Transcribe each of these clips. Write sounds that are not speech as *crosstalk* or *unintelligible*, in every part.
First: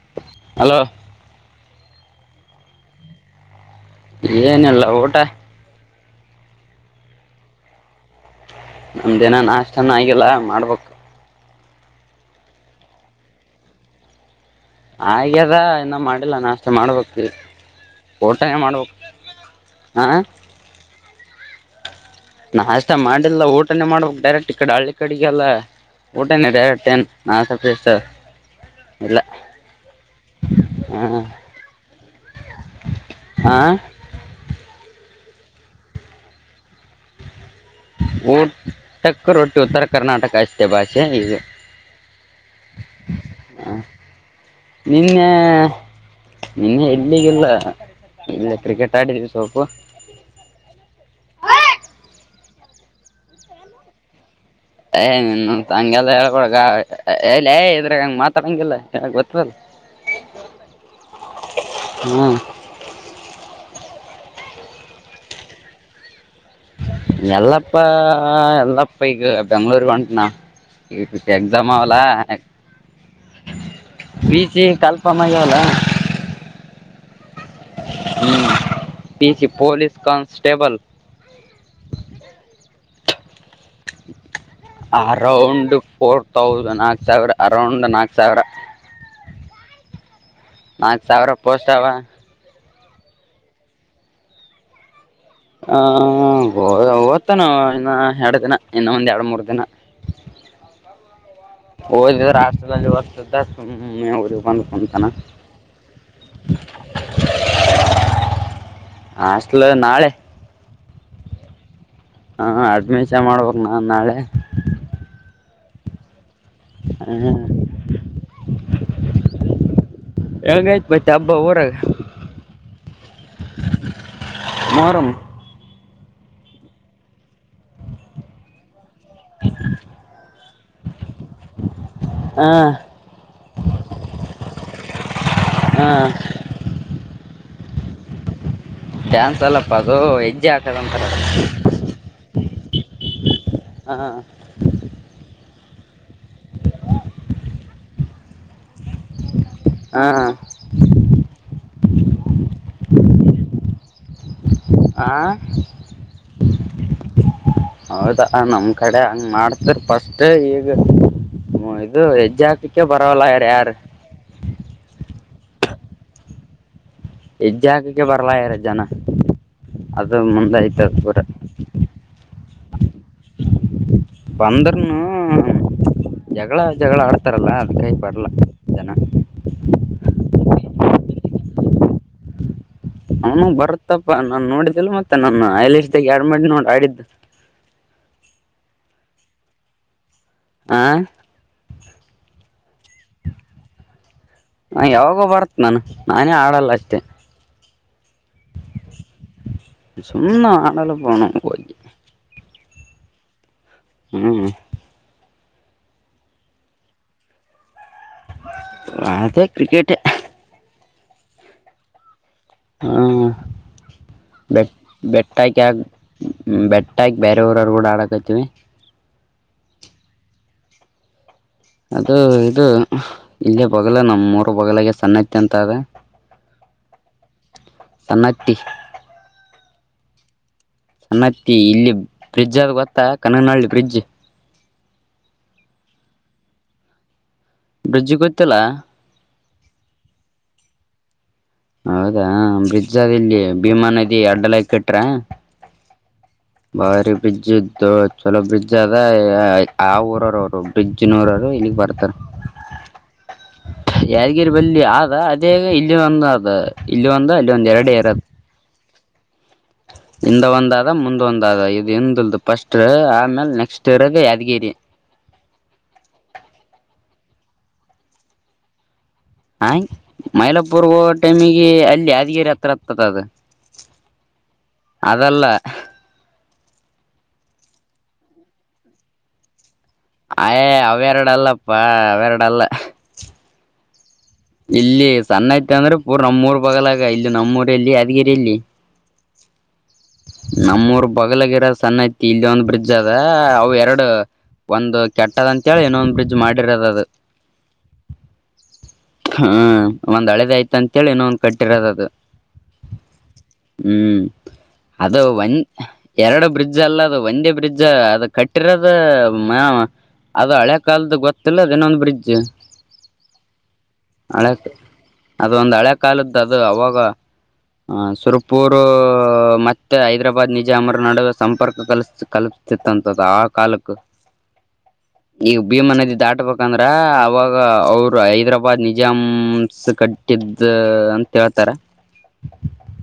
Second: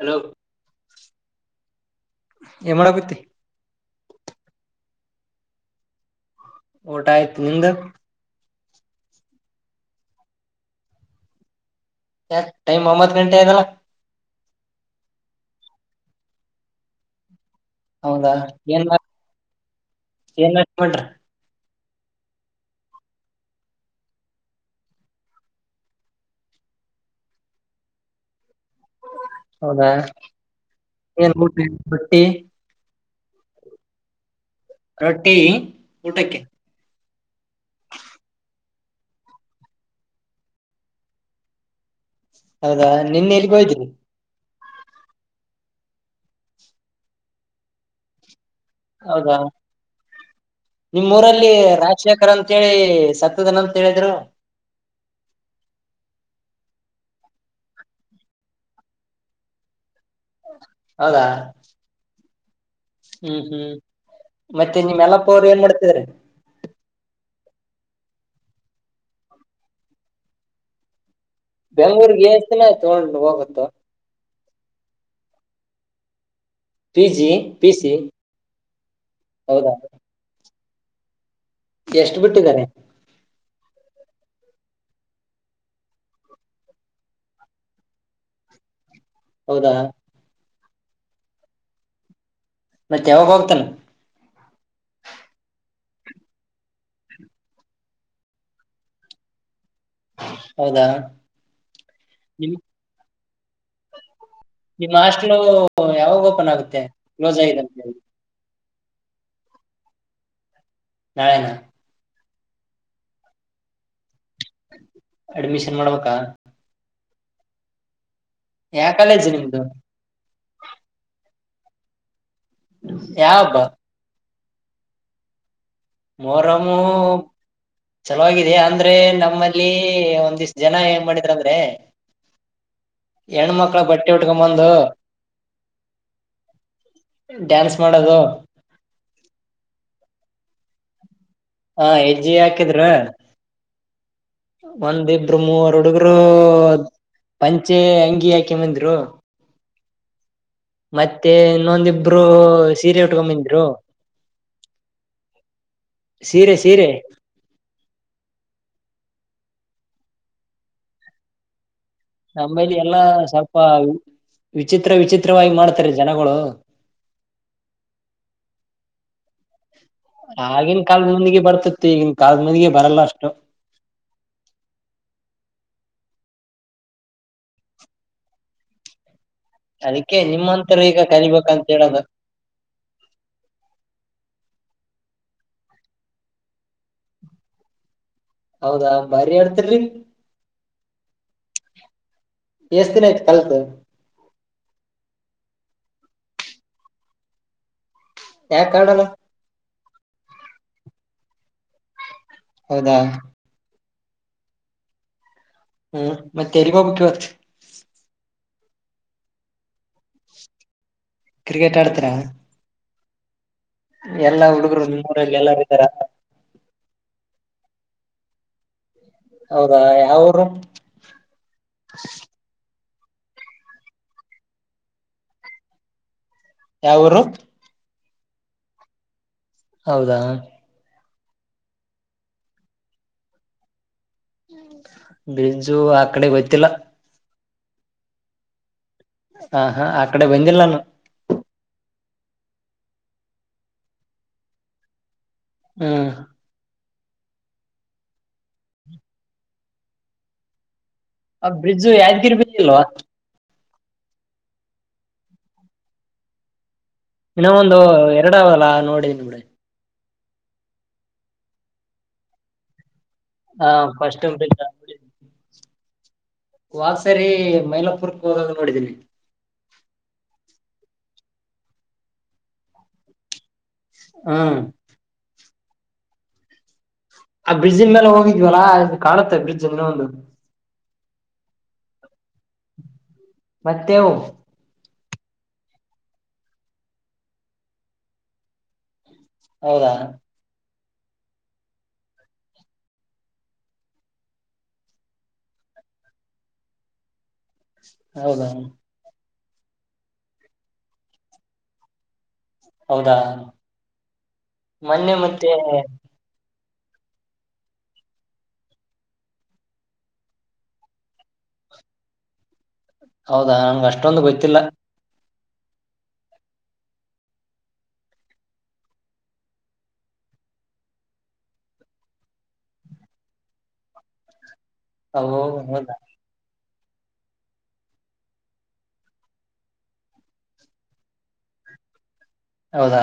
Hello hello ಏನ್ ಮಾಡಕತಿ ಏನಿಲ್ಲ ಊಟ ಊಟ ಆಯ್ತು ನಿಮ್ದ ನಮ್ ದಿನ ನಾಷ್ಟನ ಆಗಿಲ್ಲ ಮಾಡ್ಬಕ್ ಯ ಟೈಮ್ ಒಂಬತ್ ಗಂಟೆ ಆಗ್ಯಾದಲ್ಲ ಹಾಗ್ಯದ ಇನ್ನ ಮಾಡಿಲ್ಲ ನಾಷ್ಟ ಮಾಡ್ಬೇಕ ತಿರಿಗಿ ಹೌದಾ ಊಟ ನೆ ಮಾಡ್ಬೇಕ ಹ ಒಟ್ರ ನಾಷ್ಟ ಮಾಡಿಲ್ಲ ಊಟನೇ ಮಾಡ್ಬೇಕ ಡೈರೆಕ್ಟ್ ಈ ಕಡೆ ಹಳ್ಳಿ ಕಡೆಗೆಲ್ಲ ಊಟನೆ ಡೈರೆಕ್ಟ್ ಎನ್ ನಾಷ್ಟಾ ಪಿಸ್ಟಾ ಹೌದಾ ಹಾಂ ಏನ್ ಬಟ್ಟಿ ಹಾ ರೊಟ್ಟಿ ಊಟಕ್ಕೆ ಊಟಕ್ಕ ರೊಟ್ಟಿ ಉತ್ತರ ಕರ್ನಾಟಕ ಅಷ್ಟೇ ಭಾಷೆ ಈಗ ಹೌದಾ ನಿನ್ನೆ ಎಲ್ಲಿಗೆ ಹೋಗಿದ್ರಿ ನಿನ್ನೆ ನಿನ್ನೆ ಎಲ್ಲಿಗಿಲ್ಲ ಇಲ್ಲೆ ಕ್ರಿಕೆಟ್ ಆಡಿದ್ವಿ ಹೌದಾ ಸ್ವಲ್ಪ ನಿಮ್ ಊರಲ್ಲಿ ರಾಜಶೇಖರ್ ಅಂತೇಳಿ ಸತ್ತದ ನ ಅಂತ ಹೇಳಿದ್ರು ಏ್ ನಿನೌನ ಹಂಗೆಲ್ಲ ಹೇಳಬೇಡ ಗಾ ಎ ಲೆ ಇದ್ರ ಹಂಗ ಮಾತಾಡಂಗಿಲ್ಲ ಗೊತ್ತದಿಲ್ಲ *inaudible* ಹೌದಾ ಹ್ಮ್ ಹ್ಮ್ ಹ್ಮ್ ಮತ್ತೆ ನಿಮ್ ಯಲ್ಲಪ್ಪ ಅವರು ಏನ್ ಮಾಡ್ತಿದಾರೆ ಎಲ್ಲಪ್ಪ ಎಲ್ಲಪ್ಪ ಈಗ ಬೆಂಗಳೂರುಗ ಹೊಂಟನಾ ಎಕ್ಸಾಮ್ ಆಲ್ಲಾ ಬೆಂಗ್ಳೂರ್ಗೆ ಎಷ್ಟ ದಿನ ಆಯ್ತು ತಗೊಂಡ್ ಹೋಗುತ್ತೋ ಬಿ ಸಿ ಕಾನ್ಫಾಮ್ ಹಾಗ್ಯಾವಲ ಪಿ ಜಿ ಪಿ ಸಿ ಹ್ಮ್ ಪೀ ಸಿ ಹೌದಾ ಪೊಲೀಸ್ ಕಾನ್ಸ್ಟೇಬಲ್ ಎಷ್ಟ ಬಿಟ್ಟಿದ್ದಾರೆ *inaudible* ಅರೌಂಡ್ ಫೋರ್ ತೌಸ್ ನಾಲ್ಕು ಸಾವಿರ ಅರೌಂಡ್ ನಾಲ್ಕು ಸಾವಿರ ಹೌದಾ ನಾಕ್ ಸಾವಿರ ಪೋಸ್ಟ್ ಆವ ಮತ್ತೆ ಯಾವಾಗೋಗ್ತಾನ ಹ ಓದ್ತ ನಾ ಇನ್ನ ಎರಡ ದಿನ ಇನ್ನ ಒಂದ್ ಎರಡು ಮೂರ್ ದಿನ ಹೌದಾ ಓದಿದ್ರ ನಿಮ್ ಆಸ್ಟಲದಲ್ಲಿ ಇ ವರ್ಷ ಇದ್ದ ಸುಮ್ನೆ ಊರಿಗ ಬಂದ ಈಗ ಹಾಸ್ಟಲ್ಲು ಯಾವಾಗ ಓಪನ್ ಆಗುತ್ತೆ ಕ್ಲೋಸ್ ಆಗಿದಂತೆ ಹಾಸ್ಟೆಲ್ ನಾಳೆ ನಾಳೆನಾ? ಹಾ ಅಡ್ಮಿಷನ್ ಮಾಡ್ಬೇಕು ನಾನು ನಾಳೆ ಅಡ್ಮಿಷನ್ ಮಾಡ್ಬೇಕಾ? ಹಾ ಯಾ ಕಾಲೇಜು ನಿಮ್ದು? ಯಾವಗ ಐತಿ ಮತ್ತೆ ಹಬ್ಬ ಊರಾಗ? ಯಾವ ಹಬ್ಬ? ಮೊಹರಂ. ಮೊಹರಂ ಚಲವಾಗಿದೆ ಅಂದ್ರೆ ನಮ್ಮ ನಮ್ಮಲ್ಲಿ ಒಂದಿಷ್ಟ್ ಜನ ಏನ್ ಮಾಡಿದ್ರ ಅಂದ್ರೆ. ಹಾ ಹೆಣ್ ಮಕ್ಳ ಬಟ್ಟೆ ಉಟ್ಕೊ ಬಂದು ಹಾ.. ಡ್ಯಾನ್ಸ್ ಮಾಡೋದು. ಡ್ಯಾನ್ಸ್ ಅಲ್ಲಪ್ಪ ಅದು ಹೆಜ್ಜೆ ಹಾಕದಂತಾರ ಹಾ ಹೆಜ್ಜೆ ಹಾಕಿದ್ರ. ಹ ಹಾ ಒಂದಿಬ್ರು ಮೂವರ್ ಹುಡುಗ್ರು ಪಂಚೆ ಅಂಗಿ ಹಾಕಿ ಮಂದರು ಹಾ ಮತ್ತೆ ಇನ್ನೊಂದಿಬ್ರು ಸೀರೆ ಉಟ್ಕೊ ಬಂದ್ರು. ಹಾ.. ಸೀರೆ ಸೀರೆ. ಹೌದಾ ನಮ್ ಕಡೆ ಹಂಗ್ ಮಾಡ್ತರಿ ಫಸ್ಟ್ ಈಗ ಹ್ಮ ಇದು ನಮ್ಮಲ್ಲಿ ಹೆಜ್ಜಾಕಕ್ಕೆ ಎಲ್ಲಾ ಬರಲ್ಲ ಯಾವ್ರ್ ಯಾರ ಸ್ವಲ್ಪ ವಿಚಿತ್ರ ವಿಚಿತ್ರವಾಗಿ ಮಾಡ್ತಾರೆ ಜನಗಳು. ಹೆಜ್ಜಾಗಕ್ಕೆ ಬರ್ಲಾ ಇರ ಜನ ಅದು ಮುಂದೆ ಆಗನ್ ಐತದ ಕಾಲದ ಪೂರ ಮುಂದಿಗೆ ಬರ್ತತಿತ್ತು ಈಗನ್ ಕಾಲದ ಮುಂದಿಗೆ ಬರಲ್ಲ ಅಷ್ಟು ಬಂದರ್ನು ಜಗಳ ಜಗಳ ಆಡ್ತಾರಲ್ಲ ಅದ್ಕ್ ಆಗಿ ಬರ್ಲ್ಲ ಜನ ಅದಕ್ಕೆ ನಿಮ್ಮಂತರು ಈಗ ಕಲಿಬೇಕಂತ ಹೇಳದು ಅವನು ಬರುತ್ತಪ್ಪಾ ನಾನ್ ನೋಡಿದ್ದಲ್ ಮತ್ತೆ ನನ್ನ ಆ ಐಲಷ್ದಾಗ ಎರಡು ಮಾಡಿ ನೋಡ್ ಆಡಿದ್ದು ಹೌದಾ ಬಾರಿ ಹೇಳ್ತಲ್ರಿ ಆ... ಎಷ್ಟ ದಿನ ಆಯ್ತು ಕಲ್ತ್ತು ಹ ಯಾವಾಗೋ ಬರತ್ ನಾನು ನಾನೇ ಆಡಲ್ಲ ಅಷ್ಟೇ ಯಕ್ ಅಡಲ್ಲ? ಸುಮ್ಮ ಆಡಲ್ಲ ಪಣ ಹೌದಾ? ಹ್ಮ್ ಹ್ಮ್ ಮತ್ತೆ ಎಲ್ಲಿಗ್ ಹೋಗ್ಬೇಕು ಇವತ್ತು ಆತ್ತ ಕ್ರಿಕೆಟ್ ಕ್ರಿಕೆಟ್ ಆಡ್ತಾರಾ. ಹ್ಮ ಎಲ್ಲಾ ಬೆ ಹುಡುಗರು ನಿಮ್ಮೂರಲ್ಲಿ ಬೆಾ ಕ ಎಲ್ಲಾರು ಇದ್ದಾರ *unintelligible* ಹ್ಮ ಬೆಟ್ಟ ಆಗಿ ಬೇರೆಯವರರು ಕೂಡ ಆಡಕತಿವಿ ಹೌದಾ ಯಾವ ಊರು ಅದು ಇದು ಇಲ್ಲೇ ಬೋಗಲ ನಮ್ ಮೂರು ಬಗಲಾಗ ಸಣ್ಣತ್ತ ಅಂತ ಅದ ಯಾವುರು ಸನತಿ ಹೌದಾ ನನ್ನತ್ತಿ ಇಲ್ಲಿ ಫ್ರಿಡ್ಜ್ ಆದ ಗೊತ್ತಾ ಕನನಹಳ್ಳಿ ಫ್ರಿಡ್ಜ್ ಬಜು ಆ ಕಡೆ ಗೊತ್ತಿಲ್ಲ ಬ್ರಿಡ್ಜ್ ಗೋ್ಲ್ಲಾ ಹ ಹಾ ಅಕಡೆ ಬಂದಿಲ್ಲ ನಾನು ಹೌದಾ ಬ್ರಿಜಜಾದ ಇಲ್ಲಿ ಭೀಮಾ ನದಿ ಅಡ್ಡಲ ಕೆಟ್ರ ಹ್ಮ್ ಬಾರಿ ಬ್ರಿಡ್ಜ್ ಇದ್ದತ್ತು ಚಲೋ ಬ್ರಿಡ್ಜ್ ಅದ ಆ ಊರವರ ಅವರು ಪಿಚ್ಚಿನ ಆ ನೂರಾರು ಇಲ್ಲಿ ಬ್ರಿಡ್ಜು ಬರ್ತಾರೆ ಯಾದಗಿರಿ ಬಿದ್ದಿಲ್ವಾ ಯಾದಗಿರಿ ಬಲ್ಲಿಿ ಆದ ಅದೇಗ ಇಲ್ಲಿ ಒಂದ ಅ ಇಲ್ಲ ಒಂದು ಅಲ್ಲಿ ಒಂದ ಎರಡು ಇರತ್ತ ನಗ್ತಾವಲ್ಲ ನೋಡಿ ಇಿಂದ ಒಂದಾದ ಮುಂದ ಒಂದ ಆದ ಇದು ಎಂದ ಇಲ್ದು ಫಸ್ಟ್ ಆಮೇಲೆ ಹಾ ನೆಕ್ಸ್ಟ್ ಇರೋದು ಫಸ್ಟ್ ಯಾದಗಿರಿ ಬ್ರಿಡ್ಜ್ ವಾಗಸರಿ ಮೈಲಪುರ್ಕ್ ಹೋೋಗದ ನೋಡಿದೀಿ ಹಾ ಮೈಲಾಪುರ್ ಹೋಗ ಟೈಮಿಗೆ ಅಲ್ಲಿ ಯಾದಗೇರಿ ಹತ್ರ ಆಗ್ತದ ಅದು ಹಾ ಅದಲ್ಲ ಆ ಬ್ರಿಡ್ಜಿನ ಮೇಲೆ ಹೋಗಿದ್ವಲ್ಲ ಅದು ಕಾಣುತ್ತೆ ಬ್ರಿಡ್ಜ್ ಇನ್ನೊಂದು ಅವೇರೆಡ ಇಲ್ಲಪ್ಪ ಅವೇಾರಡ ಇಲ್ಲ ಮತ್ತೆ ಯಾವ ಇಲ್ಲಿ ಸಣ್ಣ ಐತೆ ಅಂದ್ರೆ ಪೂರ್ ನಮ್ಮೂಊರ್ ಬಗಲಗ ಇಲ್ಲಿ ನಮ್ಮೂಲ್ಲಿ ಯಾದಗಿರಿಯಲ್ಲಿ ಹೌದಾ ನಮ್ಮೂರ್ ಬಲಗಿರ ಸಣ್ಣ ಐತಿ ಇಲ್ಲಿ ಒಂದ್ ಬ್ರಿಡ್ಜ್ ಅದ ಅವವು ಎರಡು ಒಂದು್ ಕೆಟ್ಟದ ಅಂತೇಳಿ ಇನೊಂದ್ ಬ್ರಿಡ್ಜ್ ಮಾಡಿರೋದ ಅದು ಹೌದಾ ಹ್ಮ ಒಂದ್ ಹಳದ ಆಯ್ತ ಅಂತೇಳಿ ಇನ್ನೊ ಒಂದ್ ಕಟ್ಟಿರೋದ ಅದು ಹೌದಾ ಹ್ಮ್ ಮೊನ್ನೆ ಅದು ಮತ್ತೆ ಒನ್ ಎರಡು ಬ್ರಿಡ್ಜ್ ಅಲ್ಲ ಅದು ಒಂದೇ ಬ್ರಿಡ್ಜ್ ಅದು ಕಟ್ಟಿರೋದ ಅದು ಹಳೆ ಕಾಲದ ಗೊತ್ತಿಲ್ಲದ ಇನ್ನೊಂದು ಬ್ರಿಡ್ಜ್ ಹೌದಾ ನಂ ಅಷ್ಟೊಂದು ಗೊತ್ತಿಲ್ಲ ಅದೊಂದು್ ಹಳೆ ಕಾಲದ್ದು ಅದು ಅವಾಗ ಸುರಪೂರು ಮತ್ತೆ ಹೈದರಾಬಾದ್ ನಿಜ ಅರ ನಡುವ ಸಂಪರ್ಕ ಕಲ್ ಕಲ್ಪತಿತ್ತಂತ ಆ ಕಾಲಕ್ಕ ಅವು ಈಗ ಹೌದಾ ಭೀಮನದಿ ದಾಟಬ ಯಾಕಂದ್ರ ಅವಾಗ ಅವರು ಹೈದ್ರಾಬಾದ್ ನಿಜಾಮಸ್ ಕಟ್ಟಿದ ಅಂತ ಹೇಳ್ತಾರ *inaudible* ಹೌದಾ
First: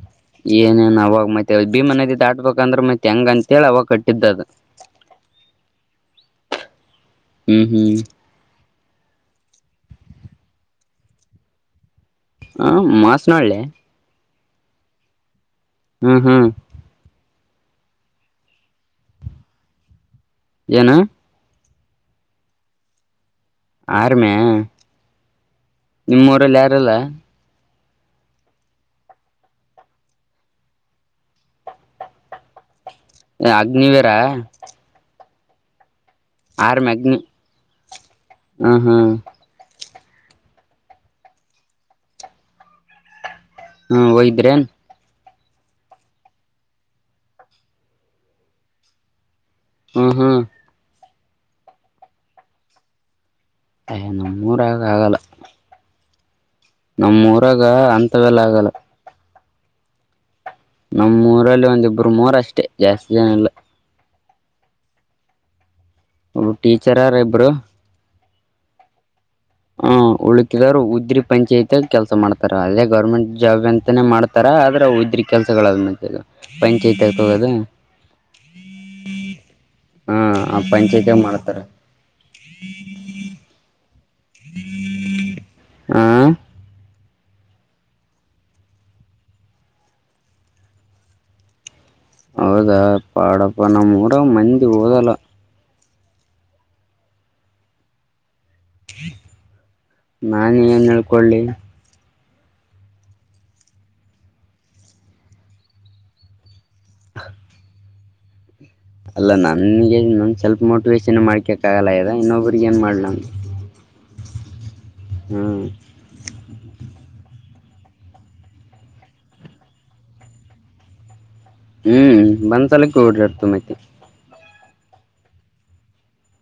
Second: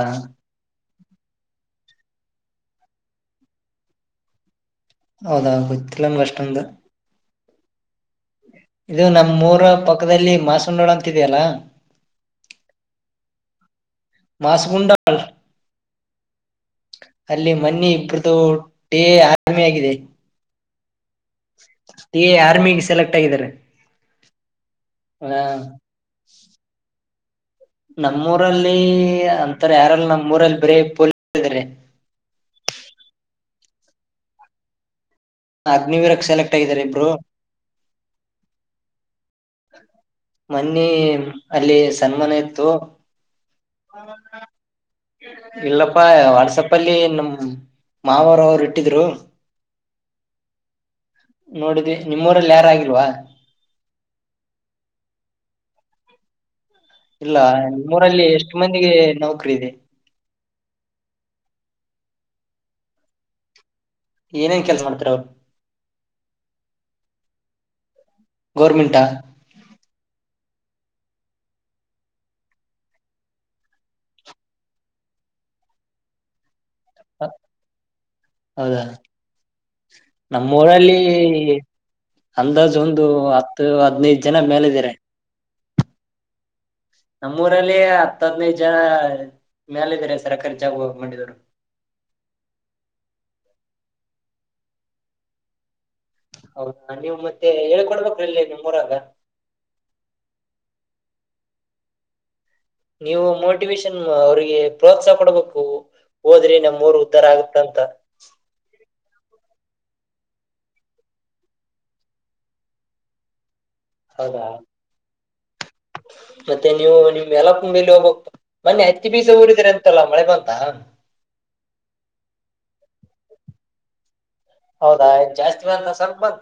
ಏನೇನ್ ಅವಾಗ ಮತ್ತೆ ಭೀ ಮನೆದ ಆಾಟ್ಬೇಕಂದ್ರ ಮತ್ತತ್ ಹೆಂಗ ಅಂತೇಳಿ ಅವಾಗ ಕಟ್ಟಿದ್ದದ ಹೌದಾ ಗತ್ತಿಲ್ಲಂದ ಅಷ್ಟೊಂದು ಹು ಹು ಇದು ನಮ್ಮ್ ಮೂರ ಪಕ್ಕದಲ್ಲಿ ಮಾಸುಂಡೋಳ ಅಂತಿದೆಯಲ್ಲಾ ಹಂ ಮಾಸನಾಳಳ್ಳೆ ಮಾಸಗುಂಡಲ್ ಹ್ಮ್ ಹ್ಮ್ ಅಲ್ಲಿ ಮನಿ ಇಬ್ರ್ದು ಟೇ ಆಮಿ ಆಗಿದೆ ಏನು ಟಿ ಆರ್ಮಿಗೆ ಸೆಲೆಕ್ಟ್ ಆಗಿದ್ದಾರೆ ಆರ್ಮೆ ಹಾ ನಿಮ್ಮ್ ಊರಲ್ಲಿ ಯಾರಲ್ಲ ನಮ್ಮೂಊರಲ್ಲಿ ಅಂತರ ಯಾರಲ್ಲ ನಮ್ಮ್ ಊರಲ್ಲಿ ಬರೀ ಫುಲ್ ಇದ್ದಾರೆ ಅಗ್ನಿವೇರಾ ಅಗ್ನಿವಿರಗ ಸೆಲೆಕ್ಟ್ ಆಗಿದ್ದಾರೆ ಆರಮ ಇಬ್ರು ಅಗ್ನಿ ಹ್ಮ್ ಹ್ಮ್ ಮನ್ನಿ ಅಲ್ಲಿ ಸನ್ಮಾನ ಇತ್ತು ಹು ಹೋಗಿದ್ದರೇನು ಇಲ್ಲಪ್ಪಾ ವಾಟ್ಸಪ ಅಲ್ಲಿ ನಮ್ಮ ಮಾವರು ಅವರು ಇಟ್ಟಿದ್ರು ಹ್ಮ್ ಹ್ಮ ನೋಡಿದೆ ನಿಮ್ಮೂರಲ್ಲಿ ಯಾರ ಆಗಿಲ್ವಾ ಅಯ್ಯ ನಮ್ಮೂರ ಆಗ ಆಗಲ್ಲ ಇಲ್ಲ ನಮ್ಮೂರಾಗ ನಮ್ಮ ಊರಲ್ಲಿ ಅಂತವೆಲ್ಲ ಎಷ್ಟು ಆಗಲ್ಲ ಮಂದಿಗೆ ನೌಕರಿ ಇದೆ ನಮ್ಮ್ೂಊರಲ್ಲಿ ಒಂದಿಬ್ಬರು ಮೂರ ಅಷ್ಟೇ ಜಾಸ್ತಿ ಜನ ಎಲ್ಲ ಏನೇನ್ ಕೆಲಸ ಮಾಡ್ತಾರೆ ಅವರು ಹ್ ಟೀಚರ ಹರ ಇಬ್ಬರು ಗೋರ್ಮೆಂಟಾ ಹ್ಮ ಉಳಕಿದವರು ಉದ್ರಿ ಪಂಚಾಯತಿ ಕೆಲ್ಸ ಮಾಡ್ತಾರ ಅದೇ ಗೌರ್ಮೆಂಟ್ ಜಾಬ್ ಎಂತಾನೇ ಮಾಡ್ತ ತರ ಅದ್ರ ಒದ್ರಿ ಕೆಲಸಗಳಾದ ಪಂಚಾಯತಿ ಆ ತಗೋದು *unintelligible* ಹಾ ನಮ್ಮ ಆ ಊರಲ್ಲಿ ಪಂಚಾಯತಿಯಾಗ ಮಾಡ್ತಾರ ಅಂದಾಜು ಒಂದು ಇದು ಹತ್ತು ಹದನೈದು ಜನ ಮೇಲ ಇದಿದ್ದಾರೆ ಹ ನಮ್ಮೂಊರಲ್ಲಿ ಹತ್ತದ್ನೈದು ಜನ ಮೇಾಲ ಇದಾರೆ ಸರ ಖರ್ಚಾಗಿ ಹೋಗ್ ಮಾಡಿದ್ರು ಹೌದಾ ಪಾಡಪ್ಪ ನ ಮೂಡಾಗ ಮಂದಿಗ್ ಹಓದಲ್ಲ ಹೌದಾ ಅದೆವ್ ನೀವು ಮತ್ತೆ ಹೇಳ್ಕೊಡ್ಬೇಕ್ರಲ್ಲೇ ನಾನ ಏನ್ ಹೇಳ್ಕೊಳ್ಳಿ ನೀವು ಮೋಟಿವೇಶನ್ ಅವ್ರಿಗೆ ಪ್ರೋತ್ಸಾಹ ಕೊಡಬೇಕು ಹೋದ್ರಿ ನಮ ಅವ್ರು ಉಧಾರ ಆಗುತ್ತೆ ಅಂತ ಅಲ್ಲ ನನ್ಗೆ ನ ಸೆಲ್ಪ್ ಮೋಟಿವೆಶನ್ ಮಾಡ್ಕಕ್ಾಗಲ್ಲ ಇದ ಇನ್ನೊಬ್ರಗ ಏನ್ ಮಾಡ್ಲ ಹೌದಾ ಹ್ಮ್ ಮತ್ತೆ ನೀವು ನಿಮ್ ಎಲ್ಲ ಕುಂಬಲಿ ಹೋಗೋಗ್ತ ಮನ್ನೆ ಹತ್ತಿ ಬೀಸ ಊರಿದ್ರ ಅಂತಲ್ಲ ಮಳೆ ಬಂತ ಹ್ಮ್ ಬಂದ್ಸಲಕ್ಕೆ ಓಡಡ್ತು ಮೈತ್ತ ಹೌದಾ ಜಾಸ್ತಿ ಬಂತ ಸ್ವಲ್ಪ ಬಂತ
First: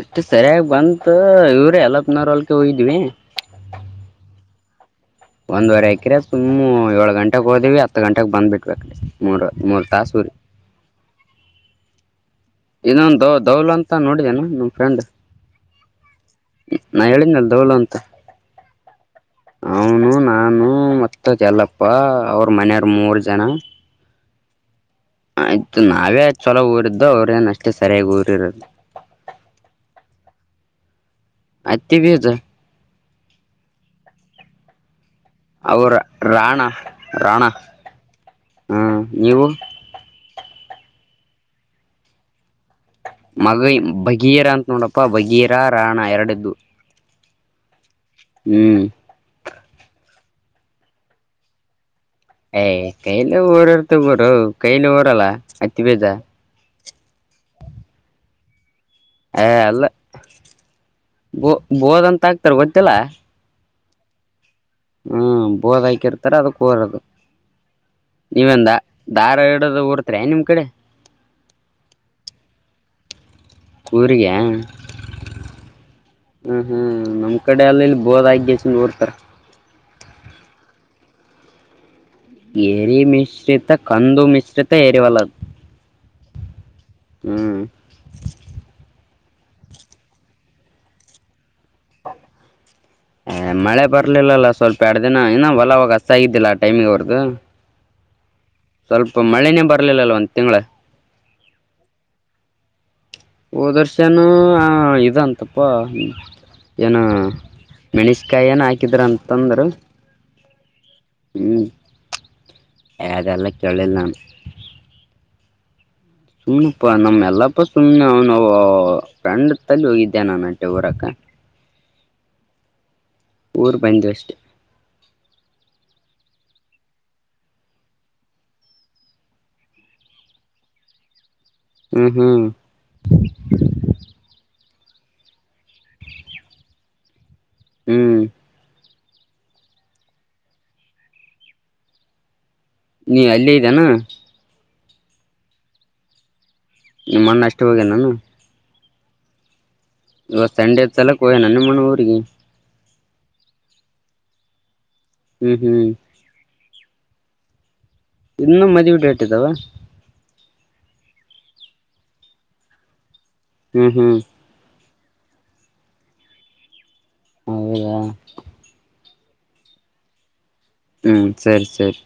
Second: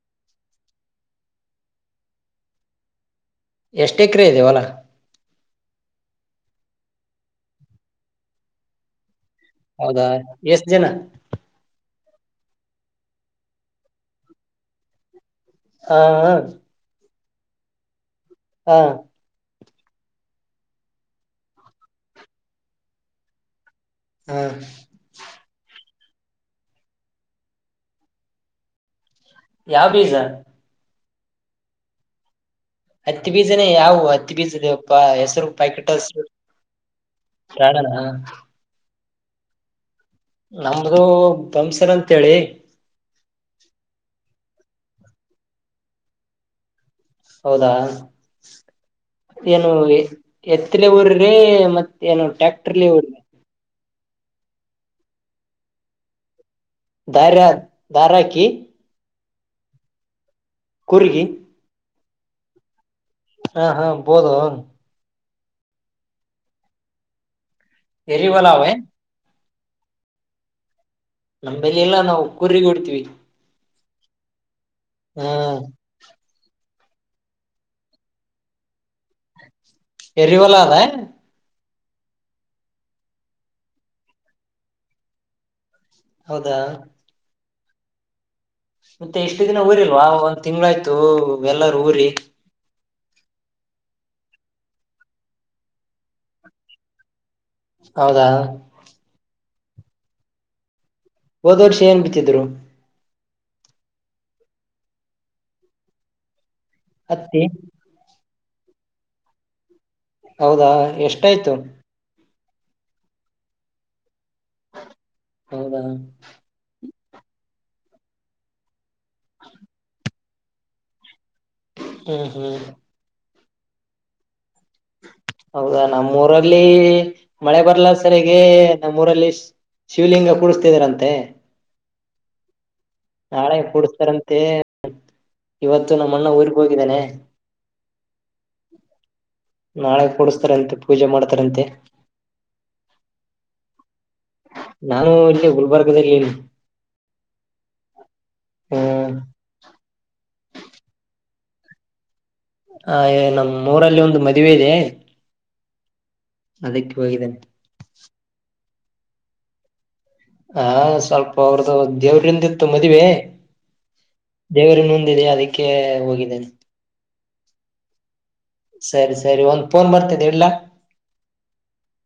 ಅಷ್ಟ ಸರಿಯಾಗಿ ಬಂತ ಇವ್ರ ಎಲ್ಪ್ನೂರ ಹೋಲಕ್ ಹೋಗಿದ್ವಿ ಎಷ್ಟು ಎಕರೆ ಇದೆ ಹೊಲಾ ಒಂದ್ುವರೆ ಹಾಕಿರ ಸು್ ಏಳು ಗಂಟೆಗೆ ಹೋದಿವವಿ ಹತ್ತು ಗಂಟೆಗೆ ಬಂದ್ಬ ಬಿಡ್ಬೇಕೀ ಮೂರ್ವರೆ ಹೌದಾ ಎಷ್ಟ ಜನ ಇನ್ನೊಂದು ದ ದೌಲ್ ಅಂತ ನೋಡಿದೇನೆ ನಮ್ ಫ್ರೆಂಡ್ ಹಾ ನಾ ಹೇಳಿದ ಅಲ್ ದೋಳು ಅಂತ ಹಾ ಅವನು ನಾನು ಮತ್ತ ಎಲ್ಲಪ್ಪ ಅವ್ರ ಮನೆಯವರ್ ಮೂರ್ ಜನ ಹ್ಮ ಆಯ್ತು ನಾವೇ ಚೊಲೋ ಊರಿದ್ದು ಅವ್ರೇನ್ ಅಷ್ಟೇ ಸರಿಯಾಗಿ ಊರಿರದು ಯಾವ ಬೀಜ ಆತ್ತೆ ಬಿತ ಹತ್ತಿ ಬೀಜನೇ ಯಾವವು ಹತ್ತಿ ಬೀಜದವಪ್ಪಾ ಹೆಸರು ಪ್ಯಾಕೆಟ್ ಅವರ ಹಸರು ರಾಣ ರಾಣ ಹ್ಮ ನೀವು ನಮ್ದು ಬಂಸರ್ಂತೇಳಿ ಮಗೈ ಭಗೀರ ಅಂತ ನೋಡಪ್ಪ ಭಗೀರ ರಾಣ ಎರಡದ್ದು ಹೌದಾ ಹ್ಮ್ ಏನು ಎತ್ತಲೆ ಊರ್ರೀ ಮ ಯ್ ಕೈಲ ಊರರ್ ತಗೋರು ಕೈಲಿ ೋರಲ್ಲ ಅತಿ ಬೇಜ ದಾರ ದಾರಾಕಿ ಹ ಅಲ್ಲ ಕುರುಗ ಬ ಬೋದಂತ ಆಗ್ತಾರೆ ಗೊತ್ತಿಲ್ಲ ಹಾ ಹಾ ಬೋದು ಹ್ಮ್ ಬೋದ ಹಾಕಿರ್ತಾರ ಅದಕ್ಕೆ ಹೋರದು ಎರಿವಲ ನೀವೆಂದ ಅವೆ ದಧಾರ ಇಡೋ ರ್ತ ನಿಮ್ಮ್ ಕಡೆ ನಂಬಲ್ಲಿ ಎಲ್ಲಾ ನಾವು ಕು್ರಿಗೆ ಕೊಡ್ತಿೀವಿ ಕೂರಿರಿಗೆ ಹ್ಮ ಹ್ಮ್ ಹ್ಮ್ ನಮ್ಮ್ ಕಡೆ ಅಲ್ಲ ಇಲ್ಲಿ ಬೋದ ಆಾಗಸ ನೋಡ್ತಾರೆ ಎರಿವಲ ಅದಾ ಎರಿ ಮಿಶ್ರಿತ ಕಂದು ಮಿಶ್ರಿತ ಎರಿವಲದ ಹೌದಾ ಹ್ಮ್ ಮತ್ತೆ ಎಷ್ಟು ದಿನ ಊರಿಲ್ವಾ ಒಂದ್ ತಿಂಗಳಾಯ್ತು ಎಲ್ಲರೂ ಊರಿ ಹ ಹ ಮಳೆ ಬರ್ಲಿಲ್ಲಲ್ಲ ಸ್ವಲ್ಪ ಎರಡು ದಿನ ಇನ್ನ ಹೊಲವಾಗ ಹಸತ ಆಗಿದ್ದಿಲ್ಲ ಟೈಮಿ್ ಅವರ್ದು ಹೌದಾ ಸ್ವಲ್ಪ ಮಳೆನೇ ಬರ್ಲಿಲ್ಲ ಒಂದ್ ತಿಂಗಳ ಹೋದ ವರ್ಷ ಏನ್ ಬಿತ್ತಿದ್ರು ಓದರ್ಶನ ಇದಂತಪ್ಪ ಏನ ಹತ್ತಿ ಮೆಣಸಕಾಯಿ ಏನ್ ಹಾಕಿದ್ರ ಅಂತಂದ್ರ ಹೌದಾ ಎಷ್ಟಾಯ್ತು ಯದೆಲ್ಲ ಕೇಳಿಲ್ಲ ಹೌದಾ ಹ್ಞೂನಪ್ಪ ಸುಮ್ಮ್ ನಮ್ಮ ಎಲ್ಲಪ್ಪ ಸುಮ್ನೆ ನ ನಾವು ಫಂಡ್ ತಲ್ಲಿ ಹೋಗಿದ್ದೆ ನಾನುಂಟೆ ಹಊರಕ ಹ್ಮ್ ಹ್ಮ್ ಊರು ಬಂದ ಅಷ್ಟೆ. ಹೌದಾ ನಮ್ಮೂರಲ್ಲಿ ಮಳೆ ಬರ್ಲ ಸರ್ಗೆ ನಮ್ಮೂರಲ್ಲಿ ಶಿವಲಿಂಗ ಕುಡಿಸಸ್ತಿದ್ರಂತೆ. ಹ್ಮ್ ಹ್ಮ್ ನಾಳೆ ಕೂಡಸ್ತಾರಂತೆ. ಇವತ್ತು ನಮ್ಮ ಅಣ್ಣ ಊರ್ಗ್ ಹೋಗಿದ್ದೇನೆ. ಹ್ಮ್ ನಾಳೆ ಕೂಡಿಸಸ್ತಾರಂತೆ. ಪೂಜೆ ಮಾಡ್ತಾರಂತೆ ನೀ ಅಲ್ಲೇ ಇದ್ದಾನ ನಾನು ಇಲ್ಲಿ ಗುಲ್ಬರ್ಗದಲ್ಲಿ. ನಿಮಣ್ಣ ಅಷ್ಟು ಹೋಗೇನು ನಾನು ಹ್ಮ್ ಇವ ಸಂಡೆದ ಸಲಕಕ್ಕೆ ನನ್ನಮ್ಮ್ಣಊರಿಗೆ ಹ ನಮ್ ಊರಲ್ಲಿ ಒಂದು ಮದುವೆ ಇದೆ ಹ್ಮ್ ಹ್ಮ್ ಅದಕ್ಕೆ ಹೋಗಿದ್ದಂತೆ. ಇನ್ನುೂ ಮದ್ವೇ ಡೇಟ್ ಇದಾವ ಹಾ ಸ್ವಲ್ಪ ಅವ್ರದ್ದು ದೇವ್ರಿಂದಿತ್ತು ಮದ್ವೆ ಹ್ಮ್ ಹ್ಮ್ ದೇವರು ಮುಂದಿದೆ ಅದಕ್ಕೆ ಹೋಗಿದ್ದೇನೆ ಹೌದಾ ಸರಿ ಸರಿ ಒಂದ್ ಫೋನ್ ಬರ್ತೇದೆ ಇಡ್ಲಾ. ಹ್ಮ್ ಸರಿ ಸರಿ